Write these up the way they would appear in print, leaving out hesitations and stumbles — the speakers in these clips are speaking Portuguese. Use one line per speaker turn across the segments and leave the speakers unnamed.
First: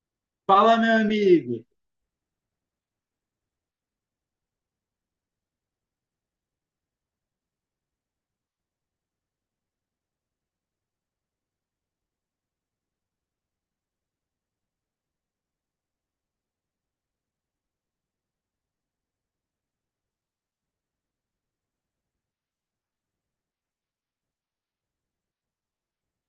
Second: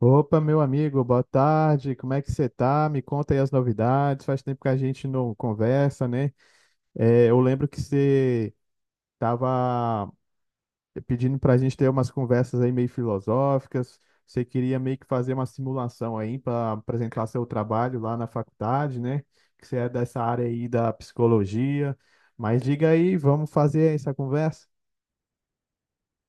Opa, meu
Fala, meu
amigo, boa
amigo.
tarde. Como é que você tá? Me conta aí as novidades. Faz tempo que a gente não conversa, né? É, eu lembro que você tava pedindo pra gente ter umas conversas aí meio filosóficas. Você queria meio que fazer uma simulação aí para apresentar seu trabalho lá na faculdade, né? Que você é dessa área aí da psicologia. Mas diga aí, vamos fazer essa conversa?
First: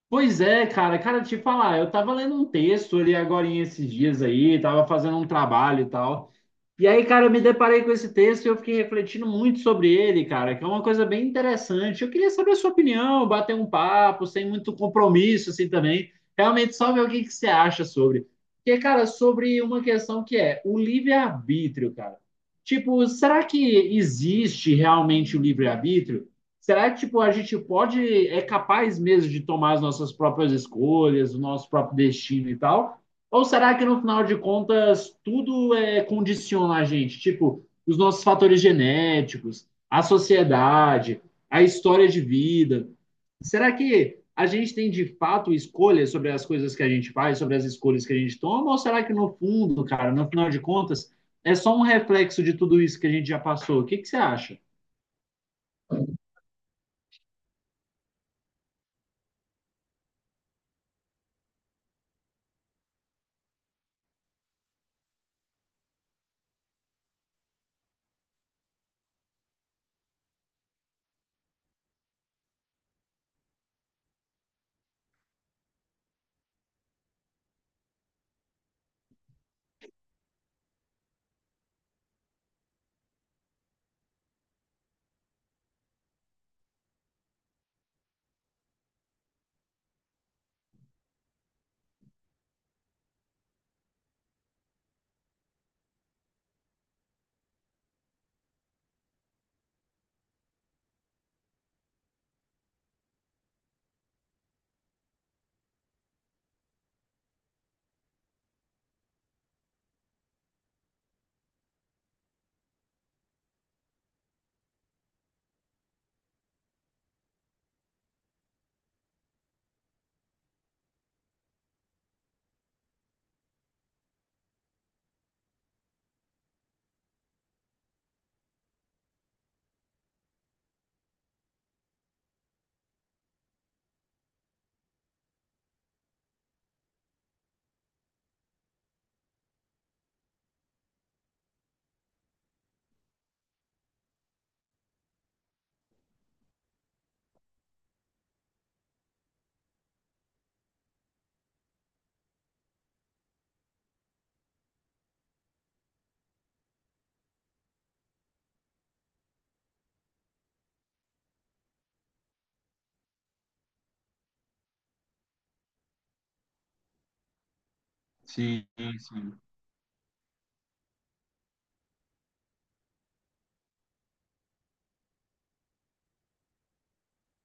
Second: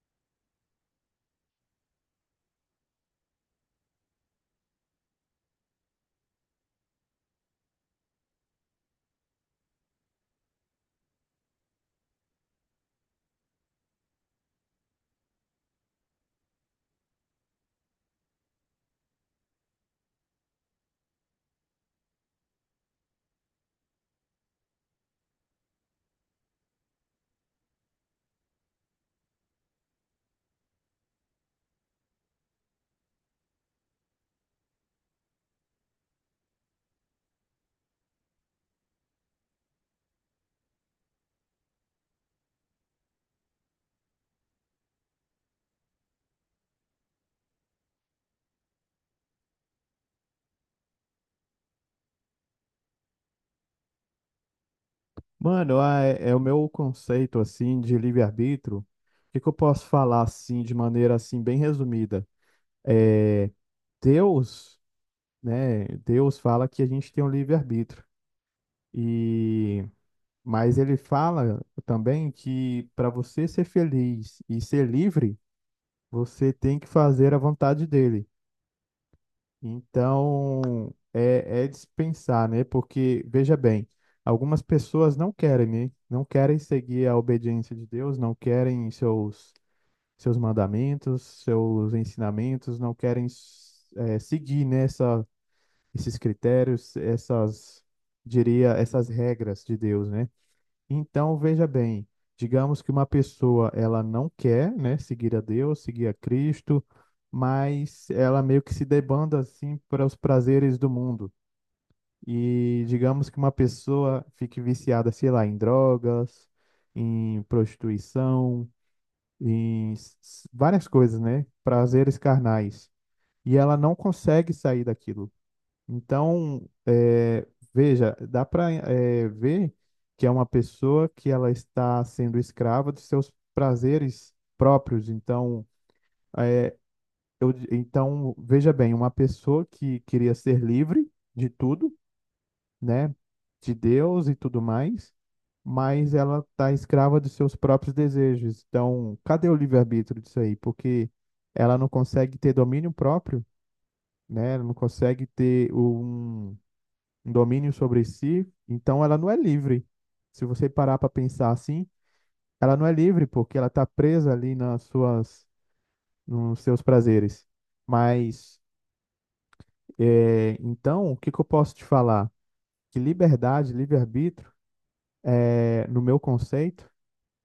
Pois é, cara, te falar, eu tava lendo um texto ali agora esses dias aí, tava fazendo um trabalho e tal. E aí, cara, eu me deparei com esse texto e eu fiquei refletindo muito sobre ele, cara, que é uma coisa bem interessante. Eu queria saber a sua opinião, bater um papo, sem muito compromisso, assim, também. Realmente, só ver o que que você acha sobre. Porque, cara, sobre uma questão que é o livre-arbítrio, cara. Tipo, será que existe realmente o livre-arbítrio? Será que, tipo, a gente pode, é capaz mesmo de tomar as nossas próprias escolhas, o nosso próprio destino e tal? Ou será que no final de contas tudo é condiciona a gente? Tipo, os nossos fatores genéticos, a sociedade, a história de vida. Será que a gente tem de fato escolha sobre as coisas que a gente faz, sobre as escolhas que a gente toma? Ou será que no fundo, cara, no final de contas, é só um reflexo de tudo isso que a gente já passou? O que, que você acha?
Mano, é o meu conceito assim de livre-arbítrio. O que que eu posso falar assim de maneira assim bem resumida? É, Deus, né? Deus fala que a gente tem um livre-arbítrio. E mas ele fala também que para você ser feliz e ser livre, você tem que fazer a vontade dele. Então, é dispensar, né? Porque, veja bem, algumas pessoas não querem, né? Não querem seguir a obediência de Deus, não querem seus mandamentos, seus ensinamentos, não querem seguir, né, esses critérios, essas, diria, essas regras de Deus, né? Então, veja bem, digamos que uma pessoa ela não quer, né, seguir a Deus, seguir a Cristo, mas ela meio que se debanda assim para os prazeres do mundo. E digamos que uma pessoa fique viciada, sei lá, em drogas, em prostituição, em s- várias coisas, né, prazeres carnais. E ela não consegue sair daquilo. Então, eh, veja, dá para ver que é uma pessoa que ela está sendo escrava dos seus prazeres próprios. Então, então veja bem, uma pessoa que queria ser livre de tudo, né, de Deus e tudo mais, mas ela está escrava dos seus próprios desejos. Então, cadê o livre-arbítrio disso aí? Porque ela não consegue ter domínio próprio, né? Ela não consegue ter um domínio sobre si, então ela não é livre. Se você parar para pensar assim, ela não é livre porque ela está presa ali nas suas, nos seus prazeres. Mas
Sim, sim.
é, então, o que que eu posso te falar? Que liberdade, livre-arbítrio, no meu conceito,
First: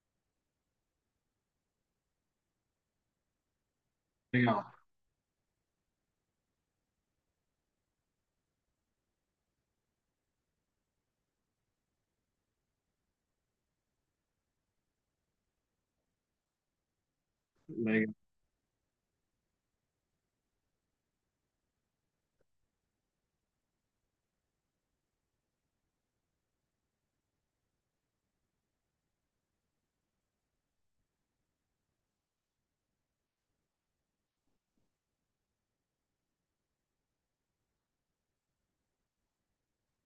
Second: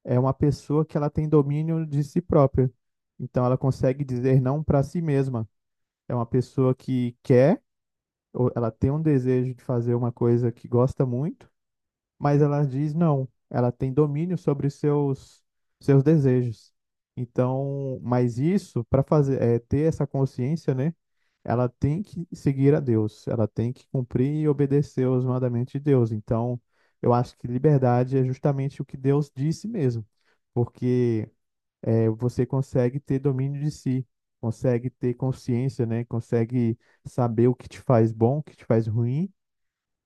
é uma pessoa que ela tem domínio de si própria. Então, ela consegue dizer não
Legal,
para si mesma. É uma pessoa que quer, ou ela tem um desejo de fazer uma coisa que gosta muito. Mas ela diz não, ela tem domínio sobre os seus seus desejos. Então,
legal.
mas isso para fazer ter essa consciência, né? Ela tem que seguir a Deus, ela tem que cumprir e obedecer os mandamentos de Deus. Então, eu acho que liberdade é justamente o que Deus disse mesmo, porque você consegue ter domínio de si, consegue ter consciência, né? Consegue saber o que te faz bom, o que te faz ruim,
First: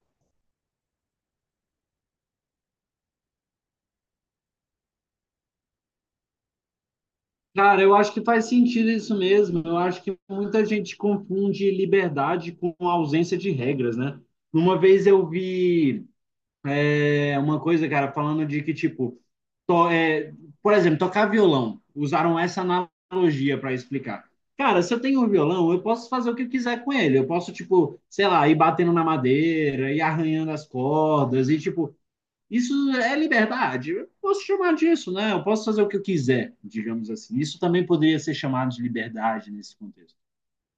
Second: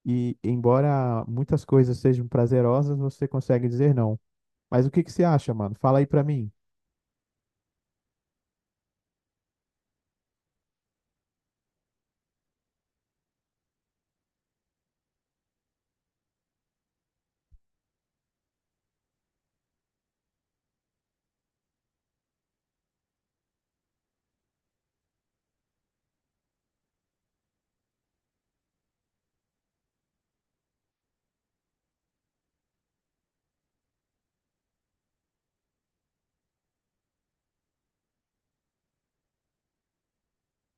e embora muitas coisas sejam prazerosas, você consegue dizer não. Mas o que que você acha, mano? Fala aí pra mim.
Cara, eu acho que faz sentido isso mesmo. Eu acho que muita gente confunde liberdade com ausência de regras, né? Uma vez eu vi uma coisa, cara, falando de que, tipo, to- é, por exemplo, tocar violão. Usaram essa analogia para explicar. Cara, se eu tenho um violão, eu posso fazer o que eu quiser com ele. Eu posso, tipo, sei lá, ir batendo na madeira, ir arranhando as cordas, e, tipo, isso é liberdade. Eu posso chamar disso, né? Eu posso fazer o que eu quiser, digamos assim. Isso também poderia ser chamado de liberdade nesse contexto.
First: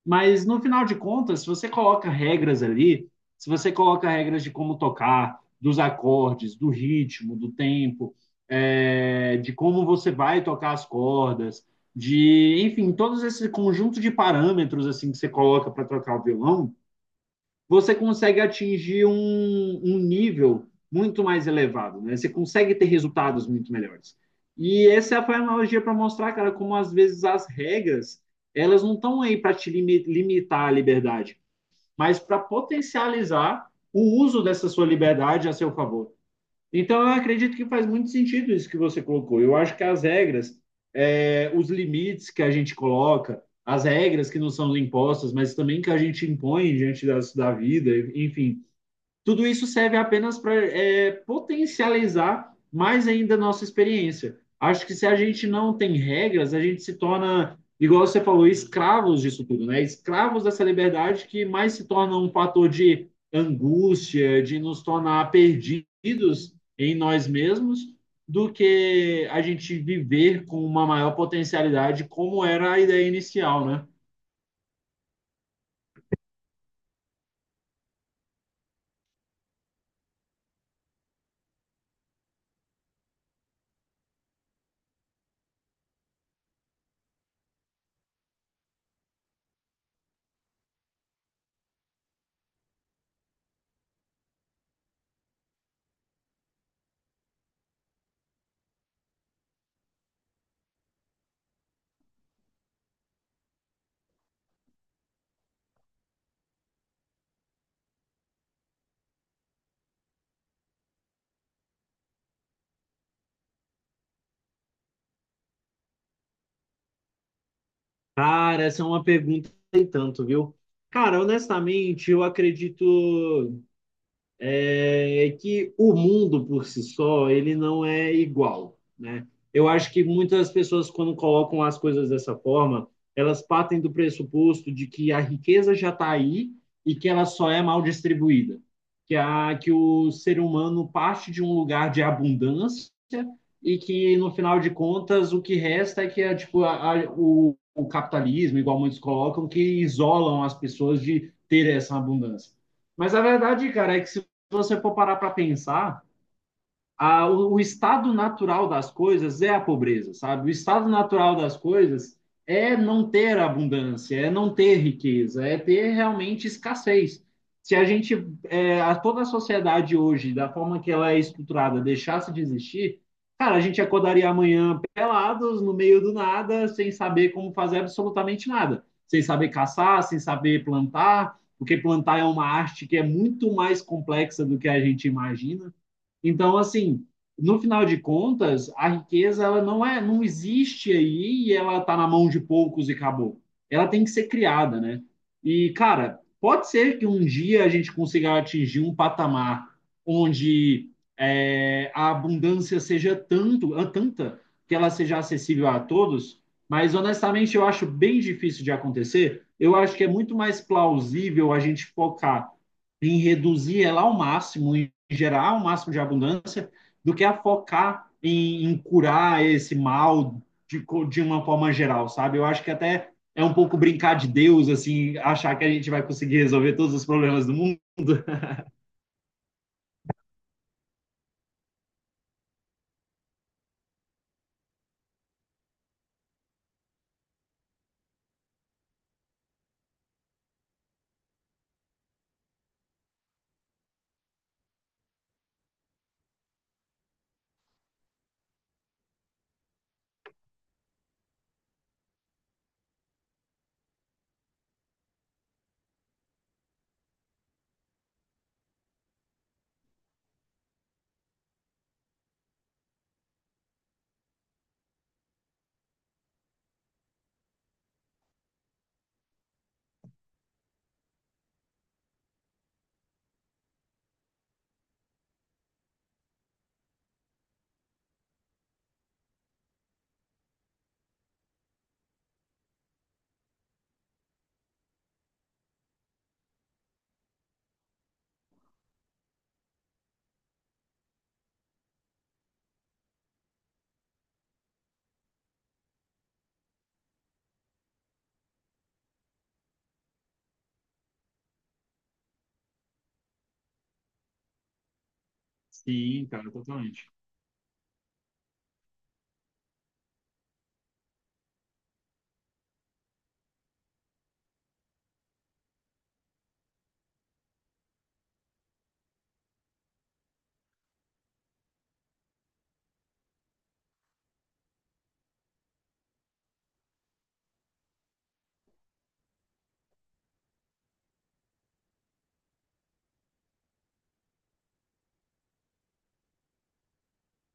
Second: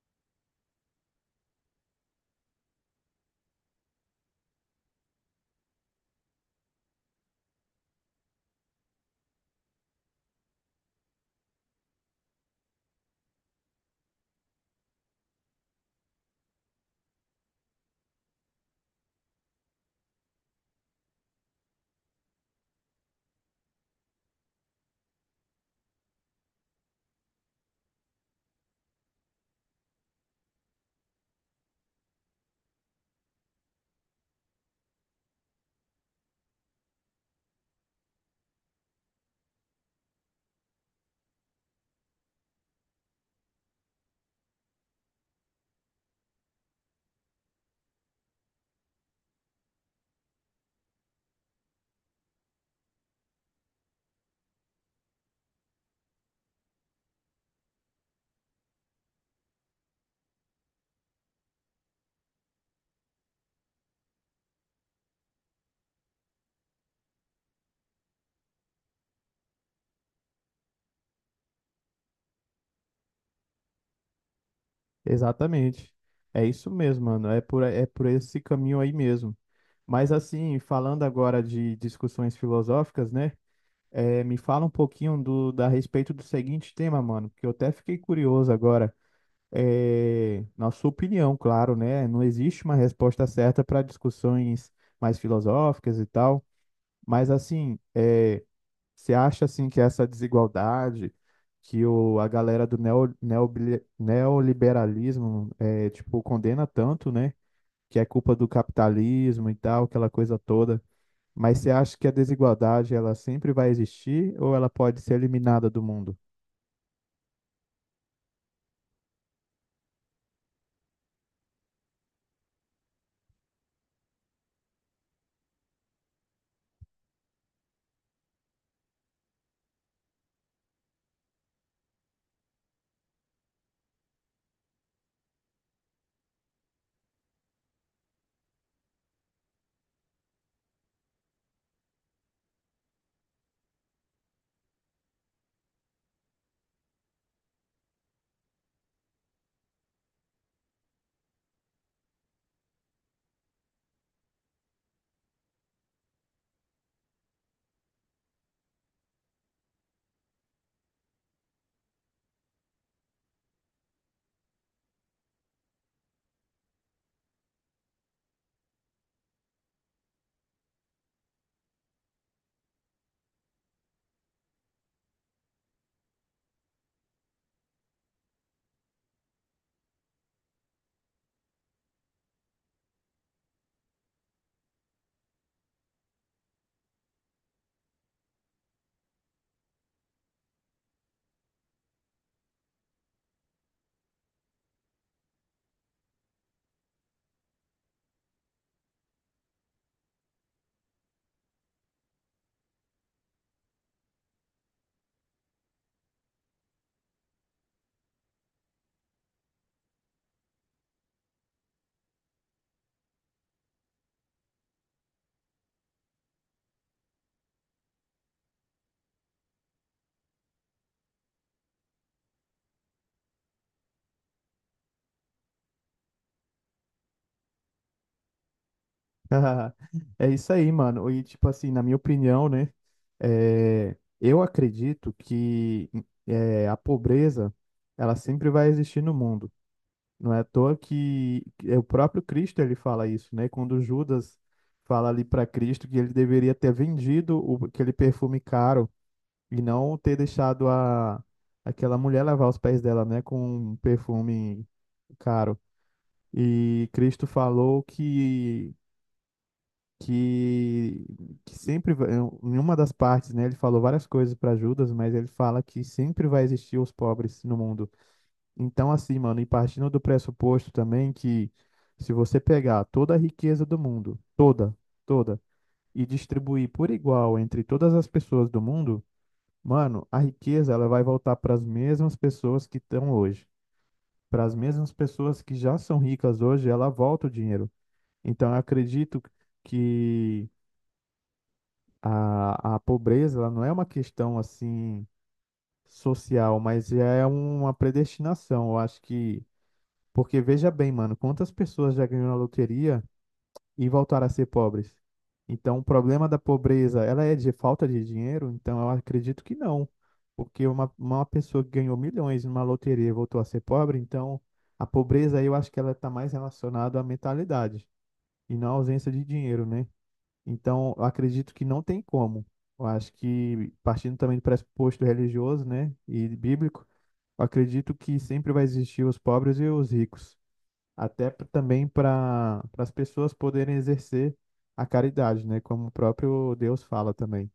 Mas no final de contas, se você coloca regras ali, se você coloca regras de como tocar, dos acordes, do ritmo, do tempo, de como você vai tocar as cordas, de, enfim, todos esse conjunto de parâmetros assim que você coloca para tocar o violão, você consegue atingir um nível muito mais elevado, né? Você consegue ter resultados muito melhores. E essa foi a analogia para mostrar, cara, como às vezes as regras, elas não estão aí para te limitar a liberdade, mas para potencializar o uso dessa sua liberdade a seu favor. Então, eu acredito que faz muito sentido isso que você colocou. Eu acho que as regras, os limites que a gente coloca, as regras que não são impostas, mas também que a gente impõe diante das, da vida, enfim, tudo isso serve apenas para potencializar mais ainda a nossa experiência. Acho que se a gente não tem regras, a gente se torna, igual você falou, escravos disso tudo, né? Escravos dessa liberdade que mais se torna um fator de angústia, de nos tornar perdidos em nós mesmos, do que a gente viver com uma maior potencialidade, como era a ideia inicial, né?
Exatamente. É isso mesmo, mano. É por esse caminho aí mesmo. Mas assim, falando agora de discussões filosóficas, né? Me fala um pouquinho da respeito do seguinte tema, mano, que eu até fiquei curioso agora. É, na sua opinião, claro, né? Não existe uma resposta certa para discussões mais filosóficas e tal. Mas assim, é, você acha assim que essa desigualdade que a galera do neoliberalismo tipo condena tanto, né? Que é culpa do capitalismo e tal, aquela coisa toda. Mas você acha que a desigualdade ela sempre vai existir ou ela pode ser eliminada do mundo?
Cara, essa é uma pergunta que tem tanto, viu? Cara, honestamente, eu acredito que o mundo por si só ele não é igual, né? Eu acho que muitas pessoas quando colocam as coisas dessa forma, elas partem do pressuposto de que a riqueza já está aí e que ela só é mal distribuída, que a que o ser humano parte de um lugar de abundância e que no final de contas o que resta é que é tipo o capitalismo, igual muitos colocam, que isolam as pessoas de ter essa abundância. Mas a verdade, cara, é que se você for parar para pensar, o estado natural das coisas é a pobreza, sabe? O estado natural das coisas é não ter abundância, é não ter riqueza, é ter realmente escassez. Se a gente, toda a sociedade hoje, da forma que ela é estruturada, deixasse de existir, cara, a gente acordaria amanhã pelados, no meio do nada, sem saber como fazer absolutamente nada, sem saber caçar, sem saber plantar, porque plantar é uma arte que é muito mais complexa do que a gente imagina. Então, assim, no final de contas, a riqueza ela não é, não existe aí e ela está na mão de poucos e acabou. Ela tem que ser criada, né? E, cara, pode ser que um dia a gente consiga atingir um patamar onde a abundância seja tanta que ela seja acessível a todos, mas honestamente eu acho bem difícil de acontecer. Eu acho que é muito mais plausível a gente focar em reduzir ela ao máximo, em gerar o máximo de abundância, do que a focar em curar esse mal de, de uma forma geral, sabe? Eu acho que até é um pouco brincar de Deus, assim, achar que a gente vai conseguir resolver todos os problemas do mundo.
É isso aí, mano. E tipo assim, na minha opinião, né? É, eu acredito que a pobreza ela sempre vai existir no mundo. Não é à toa que é o próprio Cristo ele fala isso, né? Quando Judas fala ali para Cristo que ele deveria ter vendido aquele perfume caro e não ter deixado aquela mulher lavar os pés dela, né? Com um perfume caro. E Cristo falou que, que sempre em uma das partes, né? Ele falou várias coisas para Judas, mas ele fala que sempre vai existir os pobres no mundo. Então, assim, mano, e partindo do pressuposto também que se você pegar toda a riqueza do mundo, toda, e distribuir por igual entre todas as pessoas do mundo, mano, a riqueza ela vai voltar para as mesmas pessoas que estão hoje. Para as mesmas pessoas que já são ricas hoje, ela volta o dinheiro. Então, eu acredito que a pobreza ela não é uma questão assim social, mas é uma predestinação. Eu acho que, porque veja bem, mano, quantas pessoas já ganhou na loteria e voltaram a ser pobres? Então, o
Sim,
problema da
cara,
pobreza,
totalmente.
ela é de falta de dinheiro? Então, eu acredito que não. Porque uma pessoa que ganhou milhões numa loteria e voltou a ser pobre, então a pobreza aí eu acho que ela está mais relacionada à mentalidade e não à ausência de dinheiro, né? Então, eu acredito que não tem como. Eu acho que, partindo também do pressuposto religioso, né, e bíblico, eu acredito que sempre vai existir os pobres e os ricos até também para as pessoas poderem exercer a caridade, né? Como o próprio Deus fala também.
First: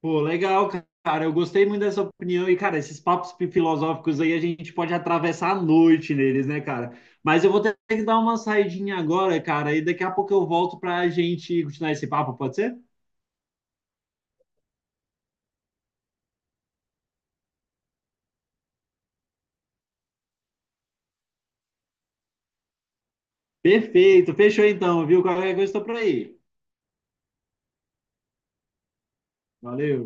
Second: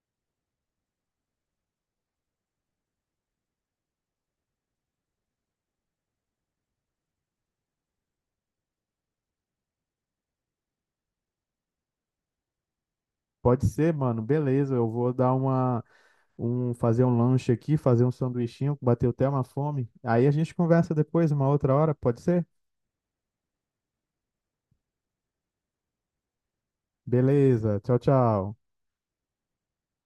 Pô, legal, cara. Eu gostei muito dessa opinião. E, cara, esses papos filosóficos aí a gente pode atravessar a noite neles, né, cara? Mas eu vou ter que dar uma saidinha agora, cara, e daqui a pouco eu volto pra gente continuar esse papo, pode ser?
Pode ser, mano, beleza, eu vou dar fazer um lanche aqui, fazer um sanduichinho, bateu até uma fome. Aí a gente conversa depois, uma outra hora, pode ser?
Perfeito, fechou então, viu? Qualquer coisa estou por aí.
Beleza, tchau, tchau.
Valeu.